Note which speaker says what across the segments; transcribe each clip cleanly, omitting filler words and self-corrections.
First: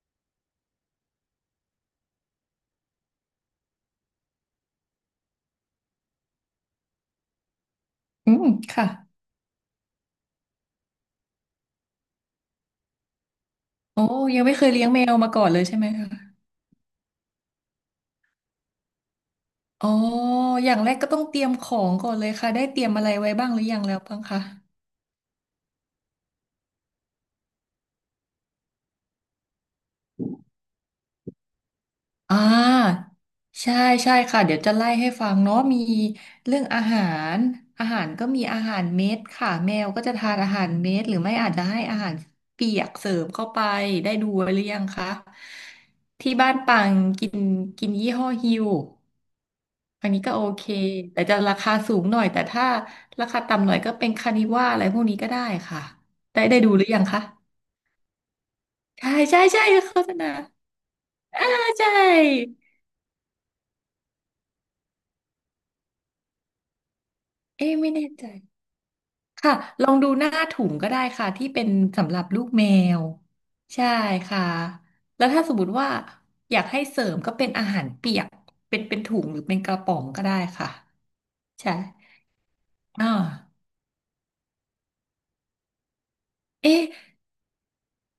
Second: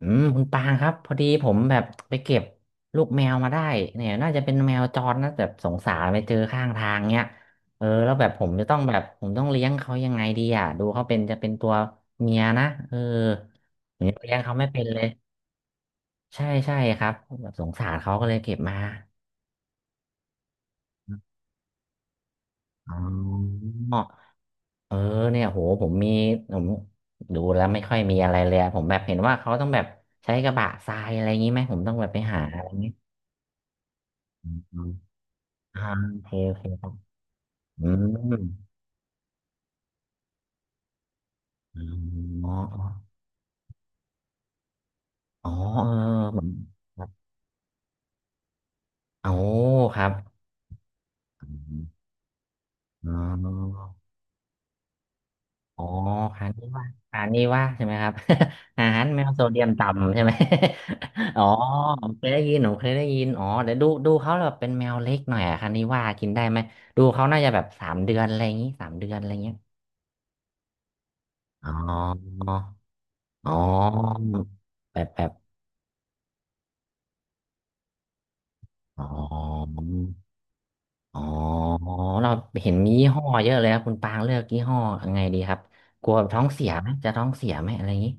Speaker 1: อืมคุณปางครับพอดีผมแบบไปเก็บลูกแมวมาได้เนี่ยน่าจะเป็นแมวจรนะแบบสงสารไปเจอข้างทางเนี่ยแล้วแบบ
Speaker 2: อื
Speaker 1: ผ
Speaker 2: ม
Speaker 1: มจะต้อง
Speaker 2: ค่ะ
Speaker 1: แบบผมต้องเลี้ยงเขายังไงดีอ่ะดูเขาเป็นจะเป็นตัวเมียนะผ
Speaker 2: โอ้
Speaker 1: มยังเลี้ยง
Speaker 2: ยังไม่
Speaker 1: เขา
Speaker 2: เค
Speaker 1: ไม่
Speaker 2: ย
Speaker 1: เป็
Speaker 2: เลี้
Speaker 1: น
Speaker 2: ยง
Speaker 1: เล
Speaker 2: แม
Speaker 1: ย
Speaker 2: วมาก่อนเลยใช่ไหมคะ
Speaker 1: ใช่ใช่ครับแบบสงสารเขาก็เลยเก็บมา
Speaker 2: อ๋ออย่างแรกก็ต้องเตรียมของก่อนเลยค่ะ ได้เตรียม
Speaker 1: อ๋อ
Speaker 2: อะไรไว้บ้างหรือยังแล้วบ้างคะ
Speaker 1: เออเนี่ยโหผมมีผมดูแล้วไม่ค่อยมีอะไรเลยอะผมแบบเห็นว่าเขาต้องแบบใช้กระบะทรายอะไรอย่างนี้ไหมผมต้องแบบไป
Speaker 2: อ่
Speaker 1: หาอะไรอย่างนี้
Speaker 2: าใช่ใช่ค่ะเดี๋ยวจะไล่ให้ฟังเนาะมี
Speaker 1: อ่าโอ
Speaker 2: เรื่
Speaker 1: เคโอ
Speaker 2: อ
Speaker 1: เค
Speaker 2: งอา
Speaker 1: ครับ
Speaker 2: หาร
Speaker 1: อื
Speaker 2: ก็มีอาหารเม็ดค่ะแมวก็จะทานอาหารเม็ดหรือไม่อาจจะให้อาหาร
Speaker 1: มอ๋อ
Speaker 2: เปียกเสริมเข้าไปได้ดูไว้หรือยังคะ
Speaker 1: อ๋อเออ
Speaker 2: ที่
Speaker 1: เหมือน
Speaker 2: บ้านปังกินกินยี่ห้อฮิว
Speaker 1: โอ้ครั
Speaker 2: อัน
Speaker 1: บ
Speaker 2: นี้ก็โอเคแต่จะราคาสูงหน่อยแต่ถ้า
Speaker 1: อ๋
Speaker 2: ราคาต่ำหน่อย
Speaker 1: อ
Speaker 2: ก็เป็นคานิว่าอะไรพวกนี้ก็ได้
Speaker 1: อ๋
Speaker 2: ค่ะ
Speaker 1: อ
Speaker 2: ได้
Speaker 1: อาน
Speaker 2: ได้
Speaker 1: นี้
Speaker 2: ดูห
Speaker 1: ว่า
Speaker 2: รือยัง
Speaker 1: อา
Speaker 2: คะ
Speaker 1: นนี้ว่าใช่ไหมครับ อาหาร
Speaker 2: ใช่
Speaker 1: แมว
Speaker 2: ใช่
Speaker 1: โซเดี
Speaker 2: ใช่
Speaker 1: ยม
Speaker 2: โฆษ
Speaker 1: ต่ำใช่
Speaker 2: ณา
Speaker 1: ไหม
Speaker 2: ใ
Speaker 1: อ๋อ
Speaker 2: ช่
Speaker 1: ผมเคยได้ยินอ๋อเดี๋ยวดูเขาแบบเป็นแมวเล็กหน่อยอะคันนี้ว่ากินได้ไหมดูเขาน่าจะแบบ
Speaker 2: เอ๊ะ
Speaker 1: สา
Speaker 2: ไม่
Speaker 1: ม
Speaker 2: แน่
Speaker 1: เดือน
Speaker 2: ใจ
Speaker 1: อะไรอย่างงี้สามเดือนอะไรเงี้
Speaker 2: ค่ะ
Speaker 1: ย
Speaker 2: ลองดูหน้าถุงก็ได้ค่ะที่เป็
Speaker 1: อ๋
Speaker 2: น
Speaker 1: อ
Speaker 2: สำหรับลูกแมว
Speaker 1: อ๋อ
Speaker 2: ใช่ค่ะ
Speaker 1: แบบแบ
Speaker 2: แล้ว
Speaker 1: บ
Speaker 2: ถ้าสมมติว่าอยากให้เสริมก็เป็นอาหารเปียกเป็น
Speaker 1: อ๋อ
Speaker 2: ถุงหรือเป็นกระป๋องก็ได้ค่ะ
Speaker 1: อ๋อ
Speaker 2: ใช่
Speaker 1: เราเห็นมียี่
Speaker 2: อ่า
Speaker 1: ห้อเยอะเลยครับคุณปางเลือกยี่ห้อยังไงดีครับกลัวท้องเสีย
Speaker 2: เอ๊ะ
Speaker 1: ไหมจะท้องเสียไหมอะไรอย่างนี้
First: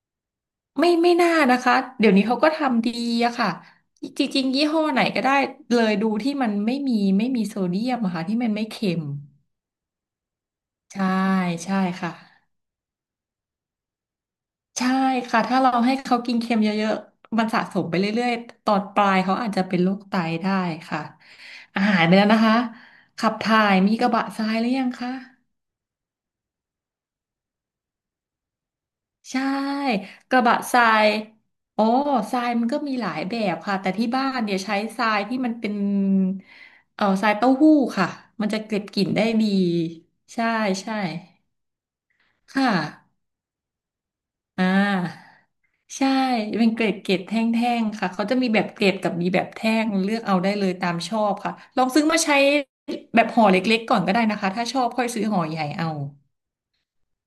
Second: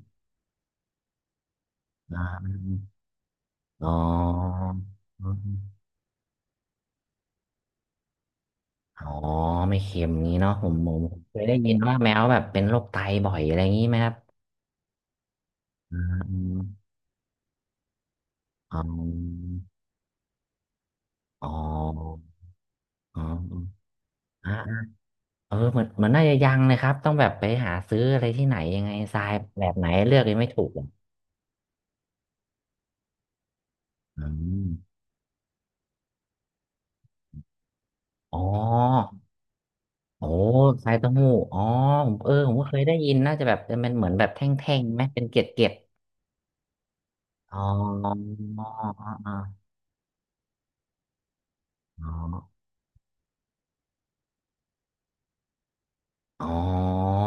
Speaker 2: ไม่น่านะคะเดี๋ยว
Speaker 1: อ่
Speaker 2: นี้เขาก็
Speaker 1: า
Speaker 2: ทำดีอะค่ะ
Speaker 1: อ๋
Speaker 2: จริงๆ
Speaker 1: อ
Speaker 2: ยี่ห้อไหนก็
Speaker 1: อื
Speaker 2: ได้เลยดูที่มันไม่มีโซเดียมอะค่ะที่มันไม่เค็
Speaker 1: อ
Speaker 2: ม
Speaker 1: อ๋อไม่เค็มงี้เนาะ
Speaker 2: ใช่
Speaker 1: ผมเคยได้ยิน
Speaker 2: ใช่
Speaker 1: ว่าแม
Speaker 2: ค่ะ
Speaker 1: วแบบเป็นโรคไตบ่อยอะไรอย่างนี้ไหมครับ
Speaker 2: ใช่ค่ะถ้าเราให้
Speaker 1: อื
Speaker 2: เขากินเค็มเย
Speaker 1: ม
Speaker 2: อะๆมันสะสมไปเรื่อยๆตอ
Speaker 1: อ๋
Speaker 2: นปลายเขา
Speaker 1: อ
Speaker 2: อาจจะเป็นโรคไตได้ค่ะ
Speaker 1: อ๋อ
Speaker 2: อาหารไปแล้วนะคะ
Speaker 1: อ๋
Speaker 2: ขับ
Speaker 1: อ
Speaker 2: ถ่ายมีกระบะทรา
Speaker 1: อ่า
Speaker 2: ยหรือยังคะ
Speaker 1: เหมือนน่าจะยังเลยครับต้องแบบไปหาซื้ออะไรที่ไหนยังไงทราย
Speaker 2: ใช่
Speaker 1: แบบไหนเลือก
Speaker 2: ก
Speaker 1: ยัง
Speaker 2: ระ
Speaker 1: ไม่
Speaker 2: บะ
Speaker 1: ถูก
Speaker 2: ท
Speaker 1: เล
Speaker 2: รา
Speaker 1: ย
Speaker 2: ยอ๋อทรายมันก็มีหลายแบบค่ะแต่ที่
Speaker 1: อื
Speaker 2: บ้านเนี่ย
Speaker 1: ม
Speaker 2: ใช้ทรายที่มันเป็นทรายเต้าหู้ค่ะ
Speaker 1: อ๋อ
Speaker 2: มันจะเก็บกลิ่นได้ดี
Speaker 1: โอ้
Speaker 2: ใช่
Speaker 1: ไข่
Speaker 2: ใช่
Speaker 1: เต้าหู้อ๋อผมผมก็
Speaker 2: ค่ะ
Speaker 1: เคยได้ยินน่าจะแบบเป็นเหมือนแบบแท
Speaker 2: อ่
Speaker 1: ่งๆไหมเป็น
Speaker 2: า
Speaker 1: เกล็ด
Speaker 2: ใช่เป็นเกรดแท
Speaker 1: ๆอ๋อ
Speaker 2: ่งๆค่ะเขาจะมีแบ
Speaker 1: อ
Speaker 2: บเกรดกับมี
Speaker 1: ๋อ
Speaker 2: แบบแท่งเลือกเอาได้เลยตามชอบค่ะลองซื้อ
Speaker 1: อ๋อ
Speaker 2: มาใช้แบบห่อเล็กๆก่อนก็ได้นะคะถ้าชอบค่อยซื้อห่อใหญ่เอา
Speaker 1: อ๋อ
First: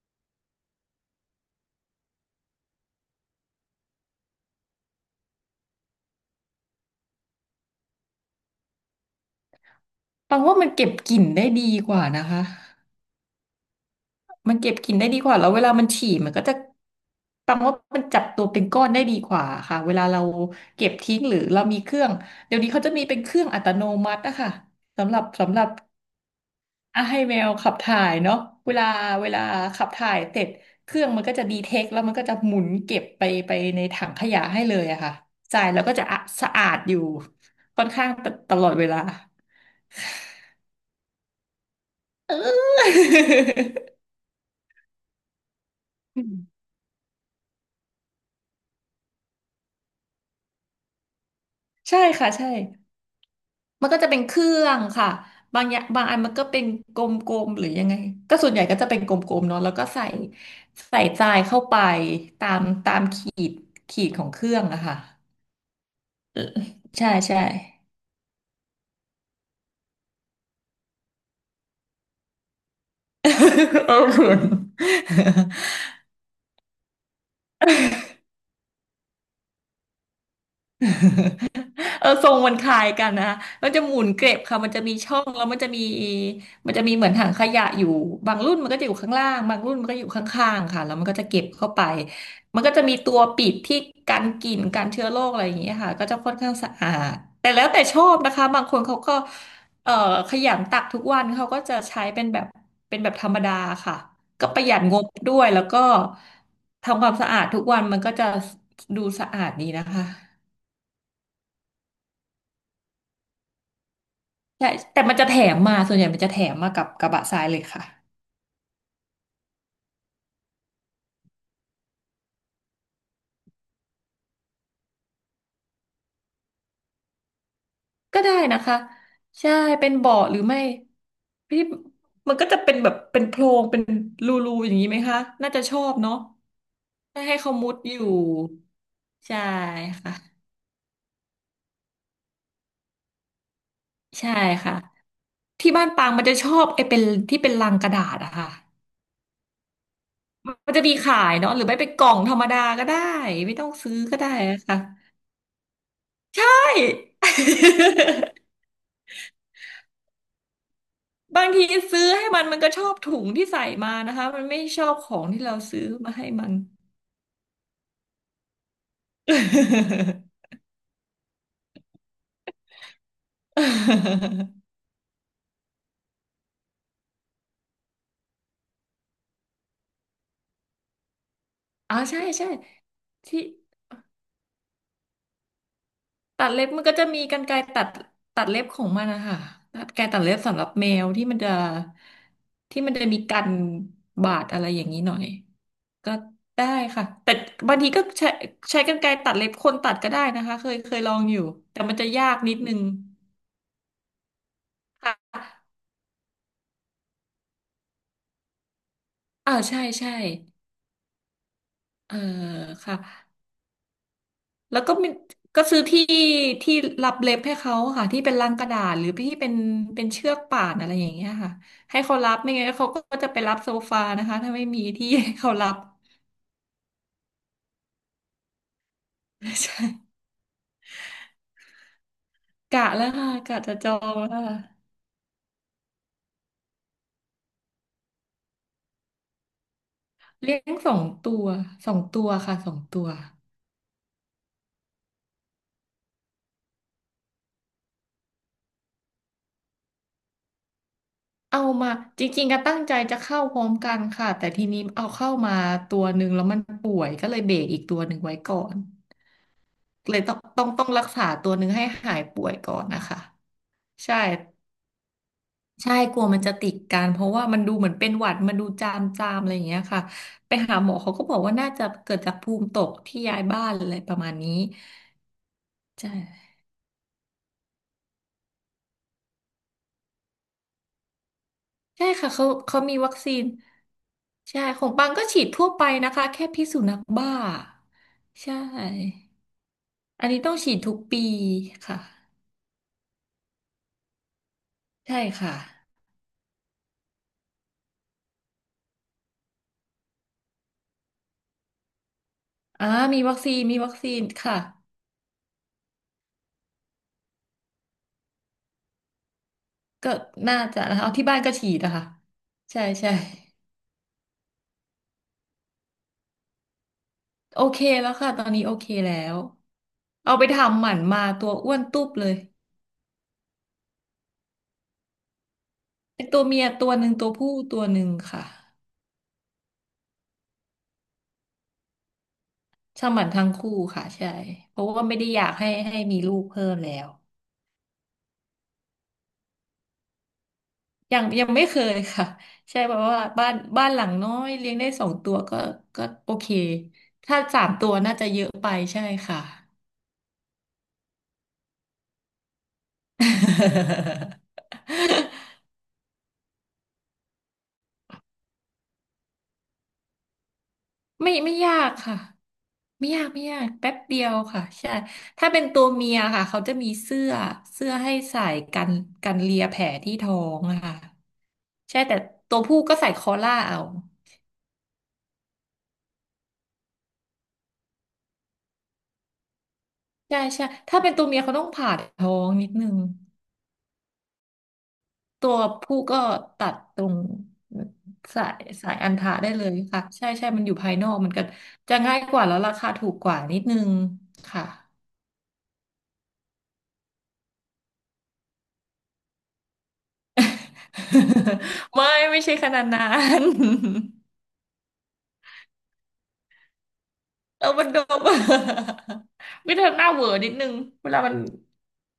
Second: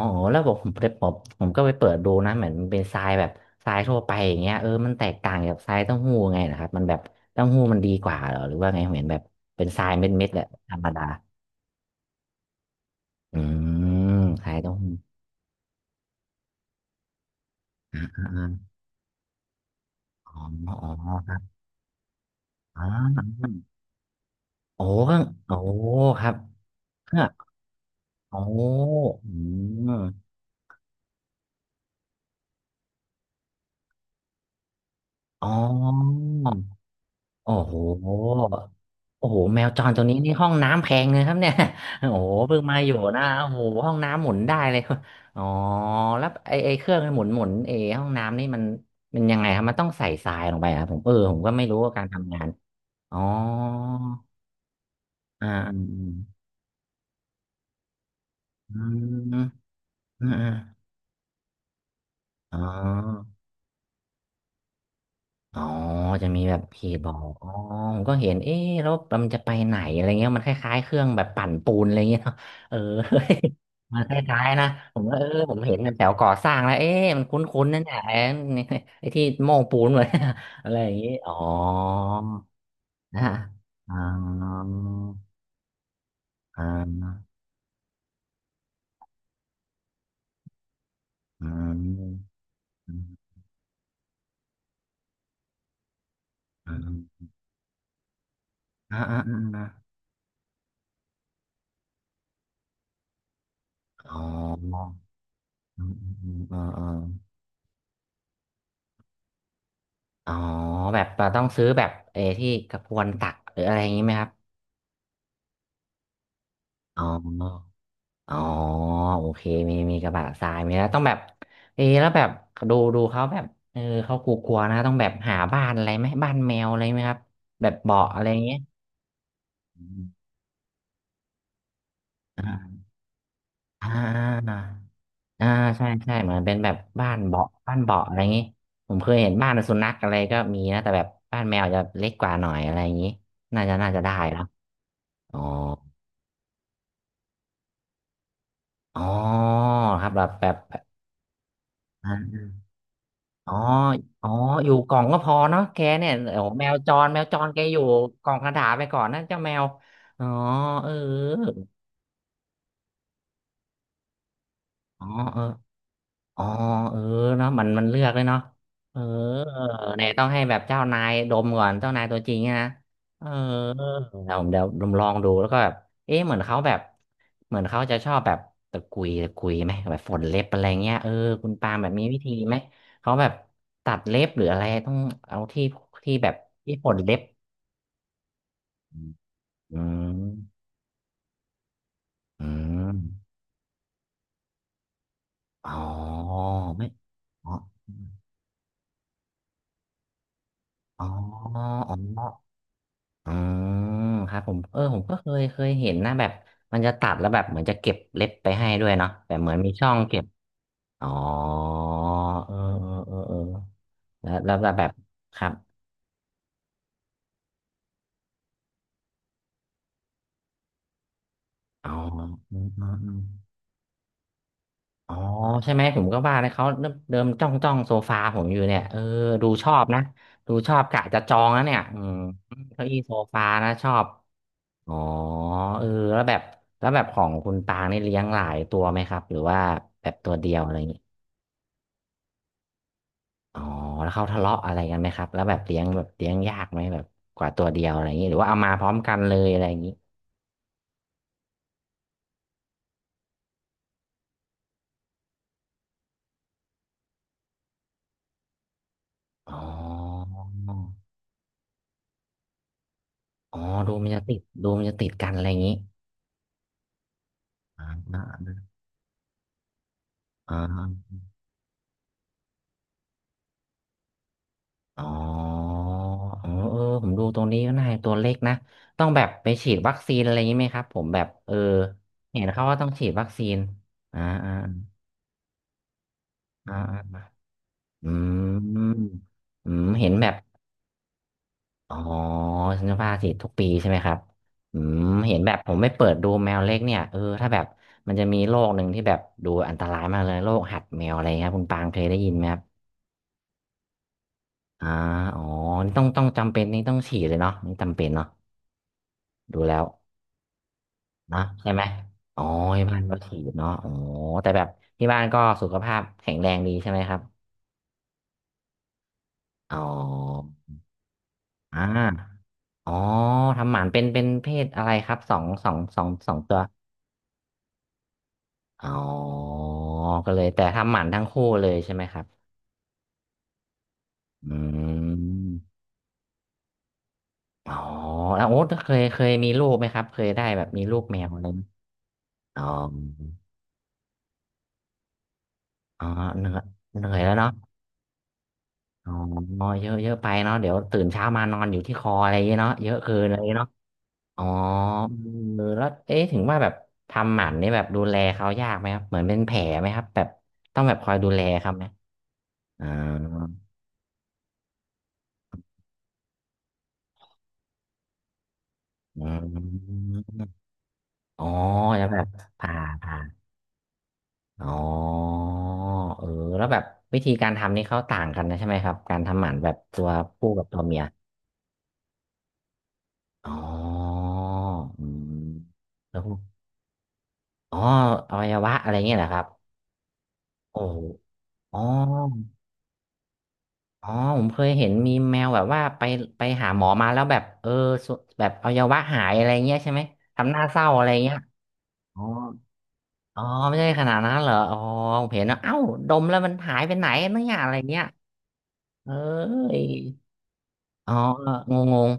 Speaker 1: อ๋อโอ้แล้วบอกผมไปผมก็ไปเปิดดูนะเหมือนมันเป็นทรายแบบทรายทั่วไปอย่างเงี้ยมันแตกต่างจากทรายเต้าหู้ไงนะครับมันแบบเต้าหู้มันดีกว่าเหรอหรือว่าไงผมเห็นแบบเป็นทรายเม็ดๆ
Speaker 2: ปั
Speaker 1: แห
Speaker 2: ง
Speaker 1: ละ
Speaker 2: ว่ามัน
Speaker 1: ธรรม
Speaker 2: เก็บ
Speaker 1: ดา
Speaker 2: กลิ่นได้ดีกว่านะคะ
Speaker 1: อืมทรา
Speaker 2: มั
Speaker 1: ย
Speaker 2: นเก็
Speaker 1: เต้า
Speaker 2: บก
Speaker 1: หู้
Speaker 2: ลิ่นได้ดีกว่าแล้วเวลามันฉี่มันก็จะปังว่า
Speaker 1: อ
Speaker 2: มันจับตัวเป็น
Speaker 1: ่า
Speaker 2: ก้อนได้ดีกว่าค่ะเวลาเรา
Speaker 1: ๆอ๋ออ๋
Speaker 2: เก็
Speaker 1: อ
Speaker 2: บทิ้ง
Speaker 1: ค
Speaker 2: ห
Speaker 1: รั
Speaker 2: รือ
Speaker 1: บ
Speaker 2: เรามีเครื่องเดี๋ยวนี้
Speaker 1: อ๋
Speaker 2: เขา
Speaker 1: อ
Speaker 2: จะมีเป็นเครื่องอัตโนมัติอะค่ะ
Speaker 1: โอ้
Speaker 2: สำห
Speaker 1: ก็
Speaker 2: รับ
Speaker 1: โอ้
Speaker 2: สำหรับ
Speaker 1: ครับ
Speaker 2: อ่ะให้แมวขับถ่ายเนาะ
Speaker 1: โอ้
Speaker 2: เวลาเว
Speaker 1: อื
Speaker 2: ลาขับ
Speaker 1: ม
Speaker 2: ถ่ายเสร็จเครื่องมันก็จะดีเทคแล้วมันก็จะหมุนเก็บไปในถังขยะให้เลยอะค่ะ
Speaker 1: อ๋อ
Speaker 2: จ่ายแล้วก็จะอะสะอาดอยู่
Speaker 1: โอ้โห
Speaker 2: ค่อนข้างตตลอดเวลา
Speaker 1: โอ้โหแมวจรตัวนี้นี่ห้องน้ำแพงเลยครับเนี่ย โอ้โห เพิ่ง
Speaker 2: เออ
Speaker 1: มาอยู่นะโอ้โหห้องน้ำหมุนได้เลย อ๋อ
Speaker 2: อื
Speaker 1: แล้ว
Speaker 2: ม
Speaker 1: ไอเครื่องหมุนเอห้องน้ำนี่มันยังไงครับมันต้องใส่ทรายลงไปครับผมผมก็ไม่รู้ว่า
Speaker 2: ใช่
Speaker 1: การ
Speaker 2: ค่ะ
Speaker 1: ทำงาน
Speaker 2: ใช่
Speaker 1: อ๋อ
Speaker 2: มันก็จะเป็นเครื่องค่ะ
Speaker 1: อ่า
Speaker 2: บางอ
Speaker 1: อื
Speaker 2: ย่างบาง
Speaker 1: ม
Speaker 2: อันมันก็เป็นกลมๆหรือยังไงก็ส่วนใหญ่
Speaker 1: อื
Speaker 2: ก็จะเป็นก
Speaker 1: ม
Speaker 2: ลมๆเนาะแล้วก็ใส่
Speaker 1: อืมอืม
Speaker 2: ทรายเข้าไป
Speaker 1: อมอ๋
Speaker 2: ตาม
Speaker 1: อ
Speaker 2: ขีดของเครื่องอะค่ะ
Speaker 1: อ๋อจะมีแบบเพจ
Speaker 2: ใช่
Speaker 1: บอก
Speaker 2: ใช่
Speaker 1: อ๋อผมก็เห็นเอ๊ะแล้วมันจะไปไหนอะไรเงี้ยมันคล้ายๆเครื่องแบบปั่นปูนอะไรเงี้ย เนาะเออ มั
Speaker 2: โอ้
Speaker 1: นค
Speaker 2: โห
Speaker 1: ล้ายๆนะผมก็ผมเห็นมันแถวก่อสร้างแล้วเอ๊ะมันคุ้นๆนั่ นแหละไอ้ นี่ไอ้ที่โม่งปูนเลย อะไรอย่างงี้อ๋อ
Speaker 2: เออทรงมันคล้ายกันนะ
Speaker 1: นะ
Speaker 2: มันจะห
Speaker 1: อ๋
Speaker 2: มุนเกล็บค่ะ
Speaker 1: อ
Speaker 2: มันจะมีช่องแล้วมันจะมี
Speaker 1: อ๋
Speaker 2: เหมือนถั
Speaker 1: อ
Speaker 2: งขยะอยู่บางรุ่นมันก็จะอยู่ข้างล่างบางรุ่นมันก็อยู่ข้างๆค่ะแล้วมันก็จะเก็
Speaker 1: อ
Speaker 2: บเข้าไป
Speaker 1: ๋ออ
Speaker 2: มันก็จะมีตัวปิดที่กันกลิ่นกันเชื้อโรคอะไรอย่างเงี้ยค่ะก็จะค่อนข้างสะอาดแต่แล้วแต่ชอบนะคะบางคน
Speaker 1: ๋อ
Speaker 2: เขาก็
Speaker 1: อ๋อ
Speaker 2: เอ่อขยันตักทุกวันเขาก็จะใช้เป็นแบบเป็นแบบธรรมดาค่ะ
Speaker 1: อ๋
Speaker 2: ก็ประหยัด
Speaker 1: อ
Speaker 2: งบด้วยแล้วก็
Speaker 1: อออืมอืมอืมอืม
Speaker 2: ทำความสะอาดทุกวันมันก็จะดูสะอาดดีนะคะ
Speaker 1: อ๋อแบบเราต้องซื้อแบบที่กระพวนตักหรืออะไรอย่างนี้ไหมครับ
Speaker 2: ใช่แต่มันจะแถมมาส่วนใหญ่มันจะแถมมากับ
Speaker 1: อ๋
Speaker 2: กระบะทรายเลย
Speaker 1: อ
Speaker 2: ค่ะ
Speaker 1: อ๋อโอเคมีกระบะทรายมีแล้วต้องแบบเอะแล้วแบบดูเขาแบบเขากลัวๆนะต้องแบบหาบ้านอะไรไหม บ้านแมวอะไรไหมครับแบบเบาะ
Speaker 2: ก็
Speaker 1: อะไร
Speaker 2: ได้
Speaker 1: อย่างเงี้ย
Speaker 2: นะคะใช่
Speaker 1: อ
Speaker 2: เป็น
Speaker 1: ม
Speaker 2: เบาะหรือไม่พี่มัน
Speaker 1: อ่
Speaker 2: ก็จะ
Speaker 1: า
Speaker 2: เป็นแบบเป็นโพรงเป็น
Speaker 1: อ่
Speaker 2: ร
Speaker 1: า
Speaker 2: ูๆอย่างนี้ไหมคะ
Speaker 1: อ่า
Speaker 2: น่าจะชอ
Speaker 1: ใช่
Speaker 2: บ
Speaker 1: ใช่
Speaker 2: เนาะ
Speaker 1: เหมือนเป็นแบบ
Speaker 2: ได้ให้เขามุ
Speaker 1: บ้า
Speaker 2: ด
Speaker 1: น
Speaker 2: อ
Speaker 1: เบาะ
Speaker 2: ยู่
Speaker 1: อะไรอย่างงี้ผมเคยเห็น
Speaker 2: ใช่
Speaker 1: บ้านสุนัขอะ
Speaker 2: ค่ะ
Speaker 1: ไรก็มีนะแต่แบบบ้านแมวจะเล็กกว่าหน่อยอะไรอย่างงี้น่าจะได้
Speaker 2: ใช่
Speaker 1: แล้ว
Speaker 2: ค่ะ
Speaker 1: อ๋อ
Speaker 2: ที่บ้านปางมันจะชอบไอ้เป็นที่เป็นลังกระดาษอะค่ะ
Speaker 1: อ๋อครับแบบแบ
Speaker 2: มัน
Speaker 1: บ
Speaker 2: จะมีขายเนาะหรือไม่เป็นกล่องธรรมดาก็ได้
Speaker 1: อ๋
Speaker 2: ไม่
Speaker 1: อ
Speaker 2: ต้องซื้อก็
Speaker 1: อ๋อ
Speaker 2: ได้อะ
Speaker 1: อยู่
Speaker 2: ค่ะ
Speaker 1: กล่องก็พอเนาะแกเนี่ยโอ้
Speaker 2: ใช่
Speaker 1: แมวจรแกอยู่กล่องกระดาษไปก่อนนะเจ้าแมวอ๋อเออ
Speaker 2: บางทีซื้อให้มันมันก็ชอบถุงที่ใส่มานะคะมันไม่ชอบ
Speaker 1: อ๋อ
Speaker 2: ของ
Speaker 1: เอ
Speaker 2: ที่
Speaker 1: อ
Speaker 2: เราซื้อมาให้
Speaker 1: อ๋อ
Speaker 2: มัน
Speaker 1: เออเนาะมันมันเลือกเลยเนาะเออเนี่ยต้องให้แบ บเจ้านายดมก่อนเจ้านายตัวจริงอะนะเออเดี๋ยวผมลองดูแล้วก็แบบเอ๊ะเหมือนเขาจะชอบแบบตะกุยตะกุยไหมแบบฝนเล็บอะไรเงี้ยเออคุณปาล์มแบบ
Speaker 2: อ๋อ
Speaker 1: มีวิ
Speaker 2: ใช่
Speaker 1: ธี
Speaker 2: ใช่
Speaker 1: ไหมเขาแบบ
Speaker 2: ที่
Speaker 1: ตัดเล็บหรืออะไรต้องเอาที่ที่แบบ
Speaker 2: ตัดเล็บ
Speaker 1: ที่
Speaker 2: มัน
Speaker 1: ฝ
Speaker 2: ก็
Speaker 1: น
Speaker 2: จะ
Speaker 1: เล็
Speaker 2: มี
Speaker 1: บ
Speaker 2: กรรไกรตัดเล็บของ
Speaker 1: อ
Speaker 2: มันนะคะตั
Speaker 1: ื
Speaker 2: ดกรรไกร
Speaker 1: ม
Speaker 2: ตัดเล็บสำหรับแมวที่มันจะ
Speaker 1: อื
Speaker 2: ที่มัน
Speaker 1: ม
Speaker 2: จะมีกันบาดอะไรอย่างนี้หน่อย
Speaker 1: อ๋
Speaker 2: ก็
Speaker 1: อ
Speaker 2: ได้
Speaker 1: ไม่
Speaker 2: ค่ะแต่
Speaker 1: อ๋อ
Speaker 2: บางทีก็ใช้กรรไกรตัดเล็บคนตัดก็ได้นะคะเคย
Speaker 1: อ๋อ
Speaker 2: ลองอยู่แต่
Speaker 1: อ๋
Speaker 2: มั
Speaker 1: อ
Speaker 2: นจะยากนิดนึง
Speaker 1: อ๋อครับผมผม
Speaker 2: ค่
Speaker 1: ก็เคย
Speaker 2: ะ
Speaker 1: เห็นนะแบบมันจะตัดแล้วแบบเหมือนจะเก็บเล็บไปให้ด้วยเนาะแบบเหมื
Speaker 2: อ่า
Speaker 1: อนมี
Speaker 2: ใช่
Speaker 1: ช่อง
Speaker 2: ใช่
Speaker 1: เก็บอ๋อ
Speaker 2: เออ
Speaker 1: เออเออ
Speaker 2: ค่ะ
Speaker 1: เออเออแล้ว
Speaker 2: แล้
Speaker 1: แบ
Speaker 2: ว
Speaker 1: บ
Speaker 2: ก็มี
Speaker 1: ครับ
Speaker 2: ก็ซื้อที่ที่รับเล็บให้เขาค่ะที่เป็นลังกระดาษหรือที่เป็นเชือกป่านอะไรอย่างเงี้ยค่ะ
Speaker 1: อ๋อ
Speaker 2: ให้เขา
Speaker 1: อื
Speaker 2: รั
Speaker 1: ม
Speaker 2: บไม่งั้น
Speaker 1: อื
Speaker 2: เขา
Speaker 1: ม
Speaker 2: ก็
Speaker 1: อืม
Speaker 2: จะไปรับโซฟานะคะถ้าไม่มีที่
Speaker 1: อ๋อ
Speaker 2: ให้เขารั
Speaker 1: ใช่
Speaker 2: บ
Speaker 1: ไหมผมก็ว่าเลยเขาเริ่มเดิมจ้องโซฟาผมอยู่เนี่ยเออดู ชอ
Speaker 2: ใช่
Speaker 1: บนะดูชอบกะจะจองนะเนี่ยอืมเก้า
Speaker 2: กะ
Speaker 1: อี้
Speaker 2: แล้ว
Speaker 1: โซ
Speaker 2: ค่ะ
Speaker 1: ฟา
Speaker 2: กะ
Speaker 1: นะ
Speaker 2: จะ
Speaker 1: ช
Speaker 2: จ
Speaker 1: อ
Speaker 2: อ
Speaker 1: บ
Speaker 2: งแล้วค่ะ
Speaker 1: อ๋อเอแล้วแบบแล้วแบบของคุณปางนี่เลี้ยงหลายตัวไหมครับหรือว่าแบบตัวเดี
Speaker 2: เลี้
Speaker 1: ย
Speaker 2: ย
Speaker 1: วอะ
Speaker 2: ง
Speaker 1: ไรอย่า
Speaker 2: ส
Speaker 1: ง
Speaker 2: อ
Speaker 1: งี้
Speaker 2: งตัวสองตัวค่ะสองตัว
Speaker 1: อ๋อแล้วเขาทะเลาะอะไรกันไหมครับแล้วแบบเลี้ยงแบบเลี้ยงยากไหมแบบกว่าตัวเดียวอะไรอย่างนี้หรือว่าเอามาพร้อมกันเลยอะไรอย่างนี้
Speaker 2: เอามาจริงๆก็ตั้งใจจะเข้าพร้อมกันค่ะแต่ทีนี้เอาเข้ามาตัวหนึ่งแล้วมันป่วยก็เลยเบรกอีกตัวหนึ่งไว้ก่อน
Speaker 1: อ๋อ
Speaker 2: เลยต้องรักษาตัวหนึ่งให้หายป่วยก่อนนะคะ
Speaker 1: อ๋อดูมัน
Speaker 2: ใช่
Speaker 1: จะติดดูมันจะติดกันอะไรอย่างนี้
Speaker 2: ใช่กลัวมันจะติดกันเพราะว่ามันดู
Speaker 1: อ่
Speaker 2: เหมือนเป็นหวัด
Speaker 1: า
Speaker 2: มันดูจามจามอะไรอย่างเงี้ยค่ะไป
Speaker 1: อ่
Speaker 2: หาหมอเขา
Speaker 1: า
Speaker 2: ก็บอกว่าน่าจะเกิดจากภูมิตกที่ย้ายบ้านอะไรประมาณนี้
Speaker 1: อ๋อ
Speaker 2: ใช่
Speaker 1: เออเออผมดูตรงนี้ก็น่าตัวเล็กนะต้องแบบไปฉีดวัคซีนอะไรอย่างนี้ไหมครับผมแบบ
Speaker 2: ใช่ค่ะ
Speaker 1: เห็
Speaker 2: เขา
Speaker 1: นเขาว่า
Speaker 2: เขา
Speaker 1: ต้อง
Speaker 2: มี
Speaker 1: ฉี
Speaker 2: วั
Speaker 1: ด
Speaker 2: ค
Speaker 1: วัค
Speaker 2: ซี
Speaker 1: ซี
Speaker 2: น
Speaker 1: นอ่าอ่า
Speaker 2: ใช่ของปังก็ฉีดทั่วไปนะคะแค่พิษ
Speaker 1: อ่
Speaker 2: สุนัข
Speaker 1: า
Speaker 2: บ้า
Speaker 1: อืม
Speaker 2: ใช่
Speaker 1: อืมเห็น
Speaker 2: อั
Speaker 1: แบ
Speaker 2: น
Speaker 1: บ
Speaker 2: นี้ต้องฉีดทุกปี
Speaker 1: อ๋อ
Speaker 2: ค่ะ
Speaker 1: ฉันจะพาสิทุกปีใช่ไหมครับอืม
Speaker 2: ใช่
Speaker 1: เห็นแบ
Speaker 2: ค่ะ
Speaker 1: บผมไม่เปิดดูแมวเล็กเนี่ยเออถ้าแบบมันจะมีโรคหนึ่งที่แบบดูอันตรายมากเลยโรคหัดแมวอะไรครับคุณปางเคยได้ยินไหมครับ
Speaker 2: อ่ามีวัคซีนมีวัคซีนค่ะ
Speaker 1: อ่าอ๋อนี่ต้องจำเป็นนี่ต้องฉีดเลยเนาะนี่จำเป็นเนาะดูแล้ว
Speaker 2: ก็น่าจะนะคะเอาที่บ้า
Speaker 1: นะ
Speaker 2: นก็ฉี
Speaker 1: ใช่
Speaker 2: ด
Speaker 1: ไหม
Speaker 2: นะคะ
Speaker 1: อ๋อ
Speaker 2: ใช่
Speaker 1: ที่บ้าน
Speaker 2: ใช่
Speaker 1: ก็ฉีดเนาะอ๋อแต่แบบที่บ้านก็สุขภาพแข็งแรงดีใช่ไหมครับ
Speaker 2: โอเคแล้วค่ะตอนนี้โอเคแล้ว
Speaker 1: อ๋
Speaker 2: เอาไป
Speaker 1: อ
Speaker 2: ทำหมันมาตัวอ้ว
Speaker 1: อ่า
Speaker 2: นตุ๊บเลย
Speaker 1: อ๋อทำหมันเป็นเพศอะไรครับ
Speaker 2: เป็น
Speaker 1: สอ
Speaker 2: ตั
Speaker 1: ง
Speaker 2: ว
Speaker 1: ตั
Speaker 2: เมี
Speaker 1: ว
Speaker 2: ยตัวหนึ่งตัวผู้ตัวหนึ่งค่ะ
Speaker 1: อ๋อก็เลยแต่ทำหมันทั้งคู่เลยใช่ไหมครับ
Speaker 2: ทำหมันทั้งคู่ค่ะใช่
Speaker 1: อื
Speaker 2: เพราะว่าไม่ได้อยากให้
Speaker 1: ม
Speaker 2: ให้มีลูกเพิ่มแล้ว
Speaker 1: อ๋อแล้วโอ๊ตเคยมีลูกไหมครับเคยได้แบบมีลูกแม
Speaker 2: ยัง
Speaker 1: วอะ
Speaker 2: ยั
Speaker 1: ไร
Speaker 2: ง
Speaker 1: ไหม
Speaker 2: ไม่เคยค่ะ
Speaker 1: อ๋อ
Speaker 2: ใช่เพราะว่าบ้านหลังน้อยเลี้ยงได้สองตัวก็
Speaker 1: อ๋
Speaker 2: ก็
Speaker 1: อ
Speaker 2: โอ
Speaker 1: เห
Speaker 2: เค
Speaker 1: นื่อยเหนื่อยแล้ว
Speaker 2: ถ้า
Speaker 1: เนาะ
Speaker 2: สามตัวน่าจะเยอะไปใช่
Speaker 1: อ๋อ
Speaker 2: ค่ะ
Speaker 1: เยอะเยอะไปเนาะเดี๋ยวตื่นเช้ามานอนอยู่ที่คออะไรอย่างเงี้ยเนาะเยอะเกินเลยเนาะอ๋อเออแล้วเอ๊ะถึงว่าแบบทำหมันนี่แบบดูแลเขายากไหมครับเหมือนเป็นแผลไหมครับแบบต้องแบบคอยดู
Speaker 2: ไม่
Speaker 1: แล
Speaker 2: ไม่
Speaker 1: ครับ
Speaker 2: ยา
Speaker 1: ไหม
Speaker 2: กค่ะ
Speaker 1: อ๋อ
Speaker 2: ไม่ยากไม่ยากแป๊บเดียวค่ะใช่ถ้าเป็นตัวเมียค่ะเขาจะมีเสื้อเสื้อให้ใส่กัน
Speaker 1: อ
Speaker 2: กันเลียแผลที่ท้อ
Speaker 1: ม
Speaker 2: งอะค่ะ
Speaker 1: อ๋อ
Speaker 2: ใช่
Speaker 1: จะ
Speaker 2: แต่
Speaker 1: แบบ
Speaker 2: ตัว
Speaker 1: ผ่า
Speaker 2: ผู้ก็ใส่
Speaker 1: ผ่า
Speaker 2: คอล่าเอา
Speaker 1: อ๋อเออแล้วแบบวิธีการทำนี่เขาต่างกันนะใช่ไหมครับการทำหมันแบบตัว
Speaker 2: ใช่
Speaker 1: ผู้กั
Speaker 2: ใช่
Speaker 1: บตัวเมี
Speaker 2: ถ้า
Speaker 1: ย
Speaker 2: เป็นตัวเมียเขาต้องผ่าท้องนิดนึง
Speaker 1: อ๋ออืม
Speaker 2: ตัวผู้
Speaker 1: แล้
Speaker 2: ก็
Speaker 1: วพวก
Speaker 2: ตัดตรง
Speaker 1: อ๋ออ
Speaker 2: สา
Speaker 1: วัย
Speaker 2: ย
Speaker 1: วะอะ
Speaker 2: สา
Speaker 1: ไร
Speaker 2: ยอัณ
Speaker 1: เงี้ยเหรอ
Speaker 2: ฑะ
Speaker 1: ครับ
Speaker 2: ได้เลยค่ะใช่ใช่มันอยู่
Speaker 1: โอ้
Speaker 2: ภาย
Speaker 1: โห
Speaker 2: นอกมันก็
Speaker 1: อ๋อ
Speaker 2: จะง่ายกว่าแล้วราคาถูกกว่านิดนึง
Speaker 1: อ๋อผมเค
Speaker 2: ค่ะ
Speaker 1: ยเห็นมีแมวแบบว่าไปไปหาหมอมาแล้วแบบสุแบบอวัยวะหายอะไรเงี้ยใช่ไหมทำหน้าเศร้าอะไรเงี้ย
Speaker 2: ไม่
Speaker 1: อ๋อ
Speaker 2: ไม่ใช่ขนาดนั้
Speaker 1: อ๋อ
Speaker 2: น
Speaker 1: ไม่ใช่ขนาดนั้นเหรออ๋อผมเห็นนะเอ้าดมแล้วมันหายไปไหนเนี่ย
Speaker 2: เอ
Speaker 1: อะ
Speaker 2: อ
Speaker 1: ไร
Speaker 2: มันโด
Speaker 1: เงี้ย
Speaker 2: ม
Speaker 1: เอ้
Speaker 2: วิ
Speaker 1: ย
Speaker 2: ธีหน้าเหวอนิดนึงเว
Speaker 1: อ๋อ
Speaker 2: ลามัน
Speaker 1: งงง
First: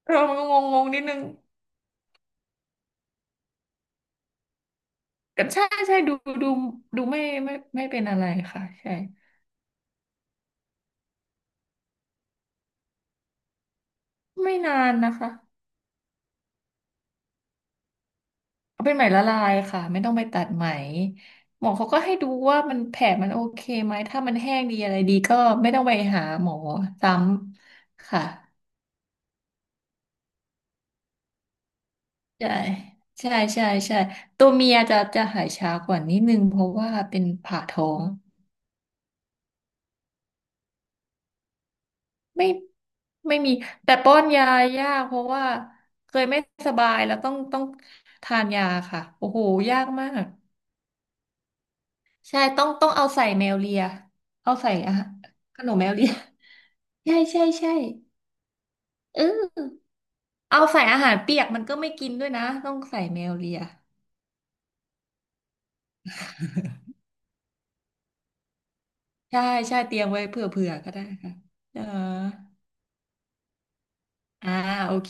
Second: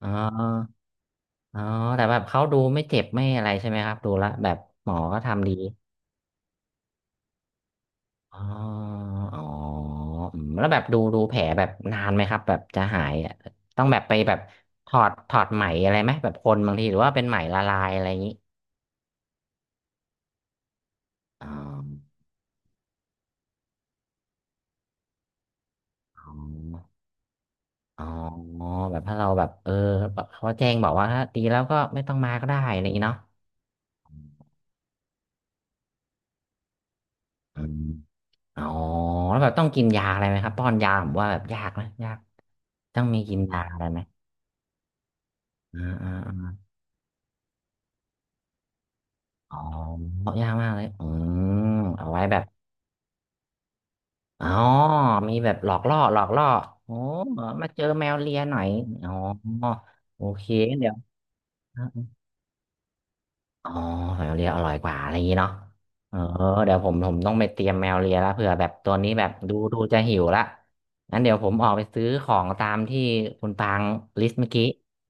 Speaker 1: อ๋อ
Speaker 2: เรามันก็งงงนิดนึง
Speaker 1: อ๋อแต่แบบเขาดูไม่เจ็บไม่อะไรใช่ไหมครับดูละแบบหมอก็
Speaker 2: กั
Speaker 1: ทำ
Speaker 2: น
Speaker 1: ดี
Speaker 2: ใช่ใช่ดูดูดูไม่เป็นอะไร
Speaker 1: อ๋อ
Speaker 2: ค่ะใช่
Speaker 1: อ๋ออืมแล้วแบบดูดูแผลแบบนานไหมครับแบบจะหายอะต้องแบบไปแบบ
Speaker 2: ไม่นา
Speaker 1: ถ
Speaker 2: น
Speaker 1: อด
Speaker 2: นะคะ
Speaker 1: ถอดไหมอะไรไหมแบบคนบางทีหรือว่าเป็นไหมละลายอะไรอย่างนี้
Speaker 2: เอาเป็นไหมละลายค่ะไม่ต้องไปตัดไหม
Speaker 1: อ๋อ
Speaker 2: หมอเขาก็ให้ดูว่ามันแผลมันโอเคไหมถ้ามันแห้งดีอะไรดีก็ไม่ต้องไปหา
Speaker 1: อ๋อ
Speaker 2: หมอซ้
Speaker 1: อ๋
Speaker 2: ำ
Speaker 1: อ
Speaker 2: ค่ะ
Speaker 1: แบบถ้าเราแบบเออแบบเขาแจ้งบอกว่าถ้าดีแล้วก็ไม่ต้องมาก็
Speaker 2: ใช่
Speaker 1: ได้อะไรอย่างนี้เนาะ
Speaker 2: ใช่ใช่ใช่ตัวเมียจะจะหายช้ากว่านิดนึงเพราะว่าเป็น
Speaker 1: อื
Speaker 2: ผ่า
Speaker 1: ม
Speaker 2: ท้อง
Speaker 1: อ๋อแล้วแบบต้องกินยาอะไรไหมครับป้อนยาผมว่าแบบยากนะยาก
Speaker 2: ไม่
Speaker 1: ต้องมีกิ
Speaker 2: ไม่
Speaker 1: น
Speaker 2: มี
Speaker 1: ยาอะไร
Speaker 2: แต่
Speaker 1: ไหม
Speaker 2: ป้อนยายากเพราะว่า
Speaker 1: อ่าอ่า
Speaker 2: เคยไม่
Speaker 1: อา
Speaker 2: สบายแล้วต้องทานยาค่ะโอ้โห
Speaker 1: อ๋อ
Speaker 2: ยากมา
Speaker 1: เพ
Speaker 2: ก
Speaker 1: ราะยากมากเลยอืมเอาไว้แบ
Speaker 2: ใช่
Speaker 1: บ
Speaker 2: ต้องเอาใส่แมวเลีย
Speaker 1: อ๋อ
Speaker 2: เอาใส่อาหาร
Speaker 1: มีแบบ
Speaker 2: ข
Speaker 1: หล
Speaker 2: น
Speaker 1: อ
Speaker 2: ม
Speaker 1: ก
Speaker 2: แมว
Speaker 1: ล่อ
Speaker 2: เลีย
Speaker 1: หลอกล่อโอ้
Speaker 2: ใช่ใช่
Speaker 1: มา
Speaker 2: ใช่
Speaker 1: เจอแมวเลียหน่อยอ๋อ
Speaker 2: เออ
Speaker 1: โอเค
Speaker 2: เอาใส่
Speaker 1: เดี๋ยว
Speaker 2: อาหารเปียกมันก็ไม่กินด้วยนะต้องใส่แมวเลีย
Speaker 1: อ๋อแมวเลียอร่อยกว่าอะไรอย่างนี้เนาะเออเดี๋ยวผมต้องไปเตรียมแมวเลียแล้วเผื่อแบบตัวนี้แบบ
Speaker 2: ใช่
Speaker 1: ดู
Speaker 2: ใช่
Speaker 1: ดู
Speaker 2: เต
Speaker 1: จะ
Speaker 2: รียม
Speaker 1: หิ
Speaker 2: ไว้
Speaker 1: วละ
Speaker 2: เผื่อเผื่อก็ได้
Speaker 1: งั้นเดี๋
Speaker 2: ค่ะ
Speaker 1: ยวผมออก
Speaker 2: เอ
Speaker 1: ไป
Speaker 2: อ
Speaker 1: ซื้อของตามที่คุณปางลิสต์เมื่
Speaker 2: อ่า
Speaker 1: อกี้
Speaker 2: โอเค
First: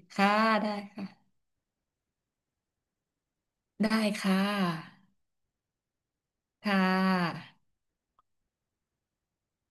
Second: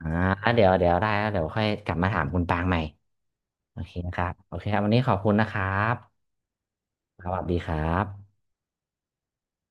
Speaker 1: อ่า
Speaker 2: ค่ะ
Speaker 1: แล้วเดี๋ย
Speaker 2: ได้
Speaker 1: วเดี๋ยวได้แล้ว
Speaker 2: ค่ะ
Speaker 1: เดี๋ยวค่อยกลับมาถามคุณปางใหม่โอเค
Speaker 2: ได้
Speaker 1: นะครับ
Speaker 2: ค่
Speaker 1: โอเคครับวันนี้
Speaker 2: ะ
Speaker 1: ขอบคุณนะครับ
Speaker 2: ค่ะ
Speaker 1: สวัสดีครับ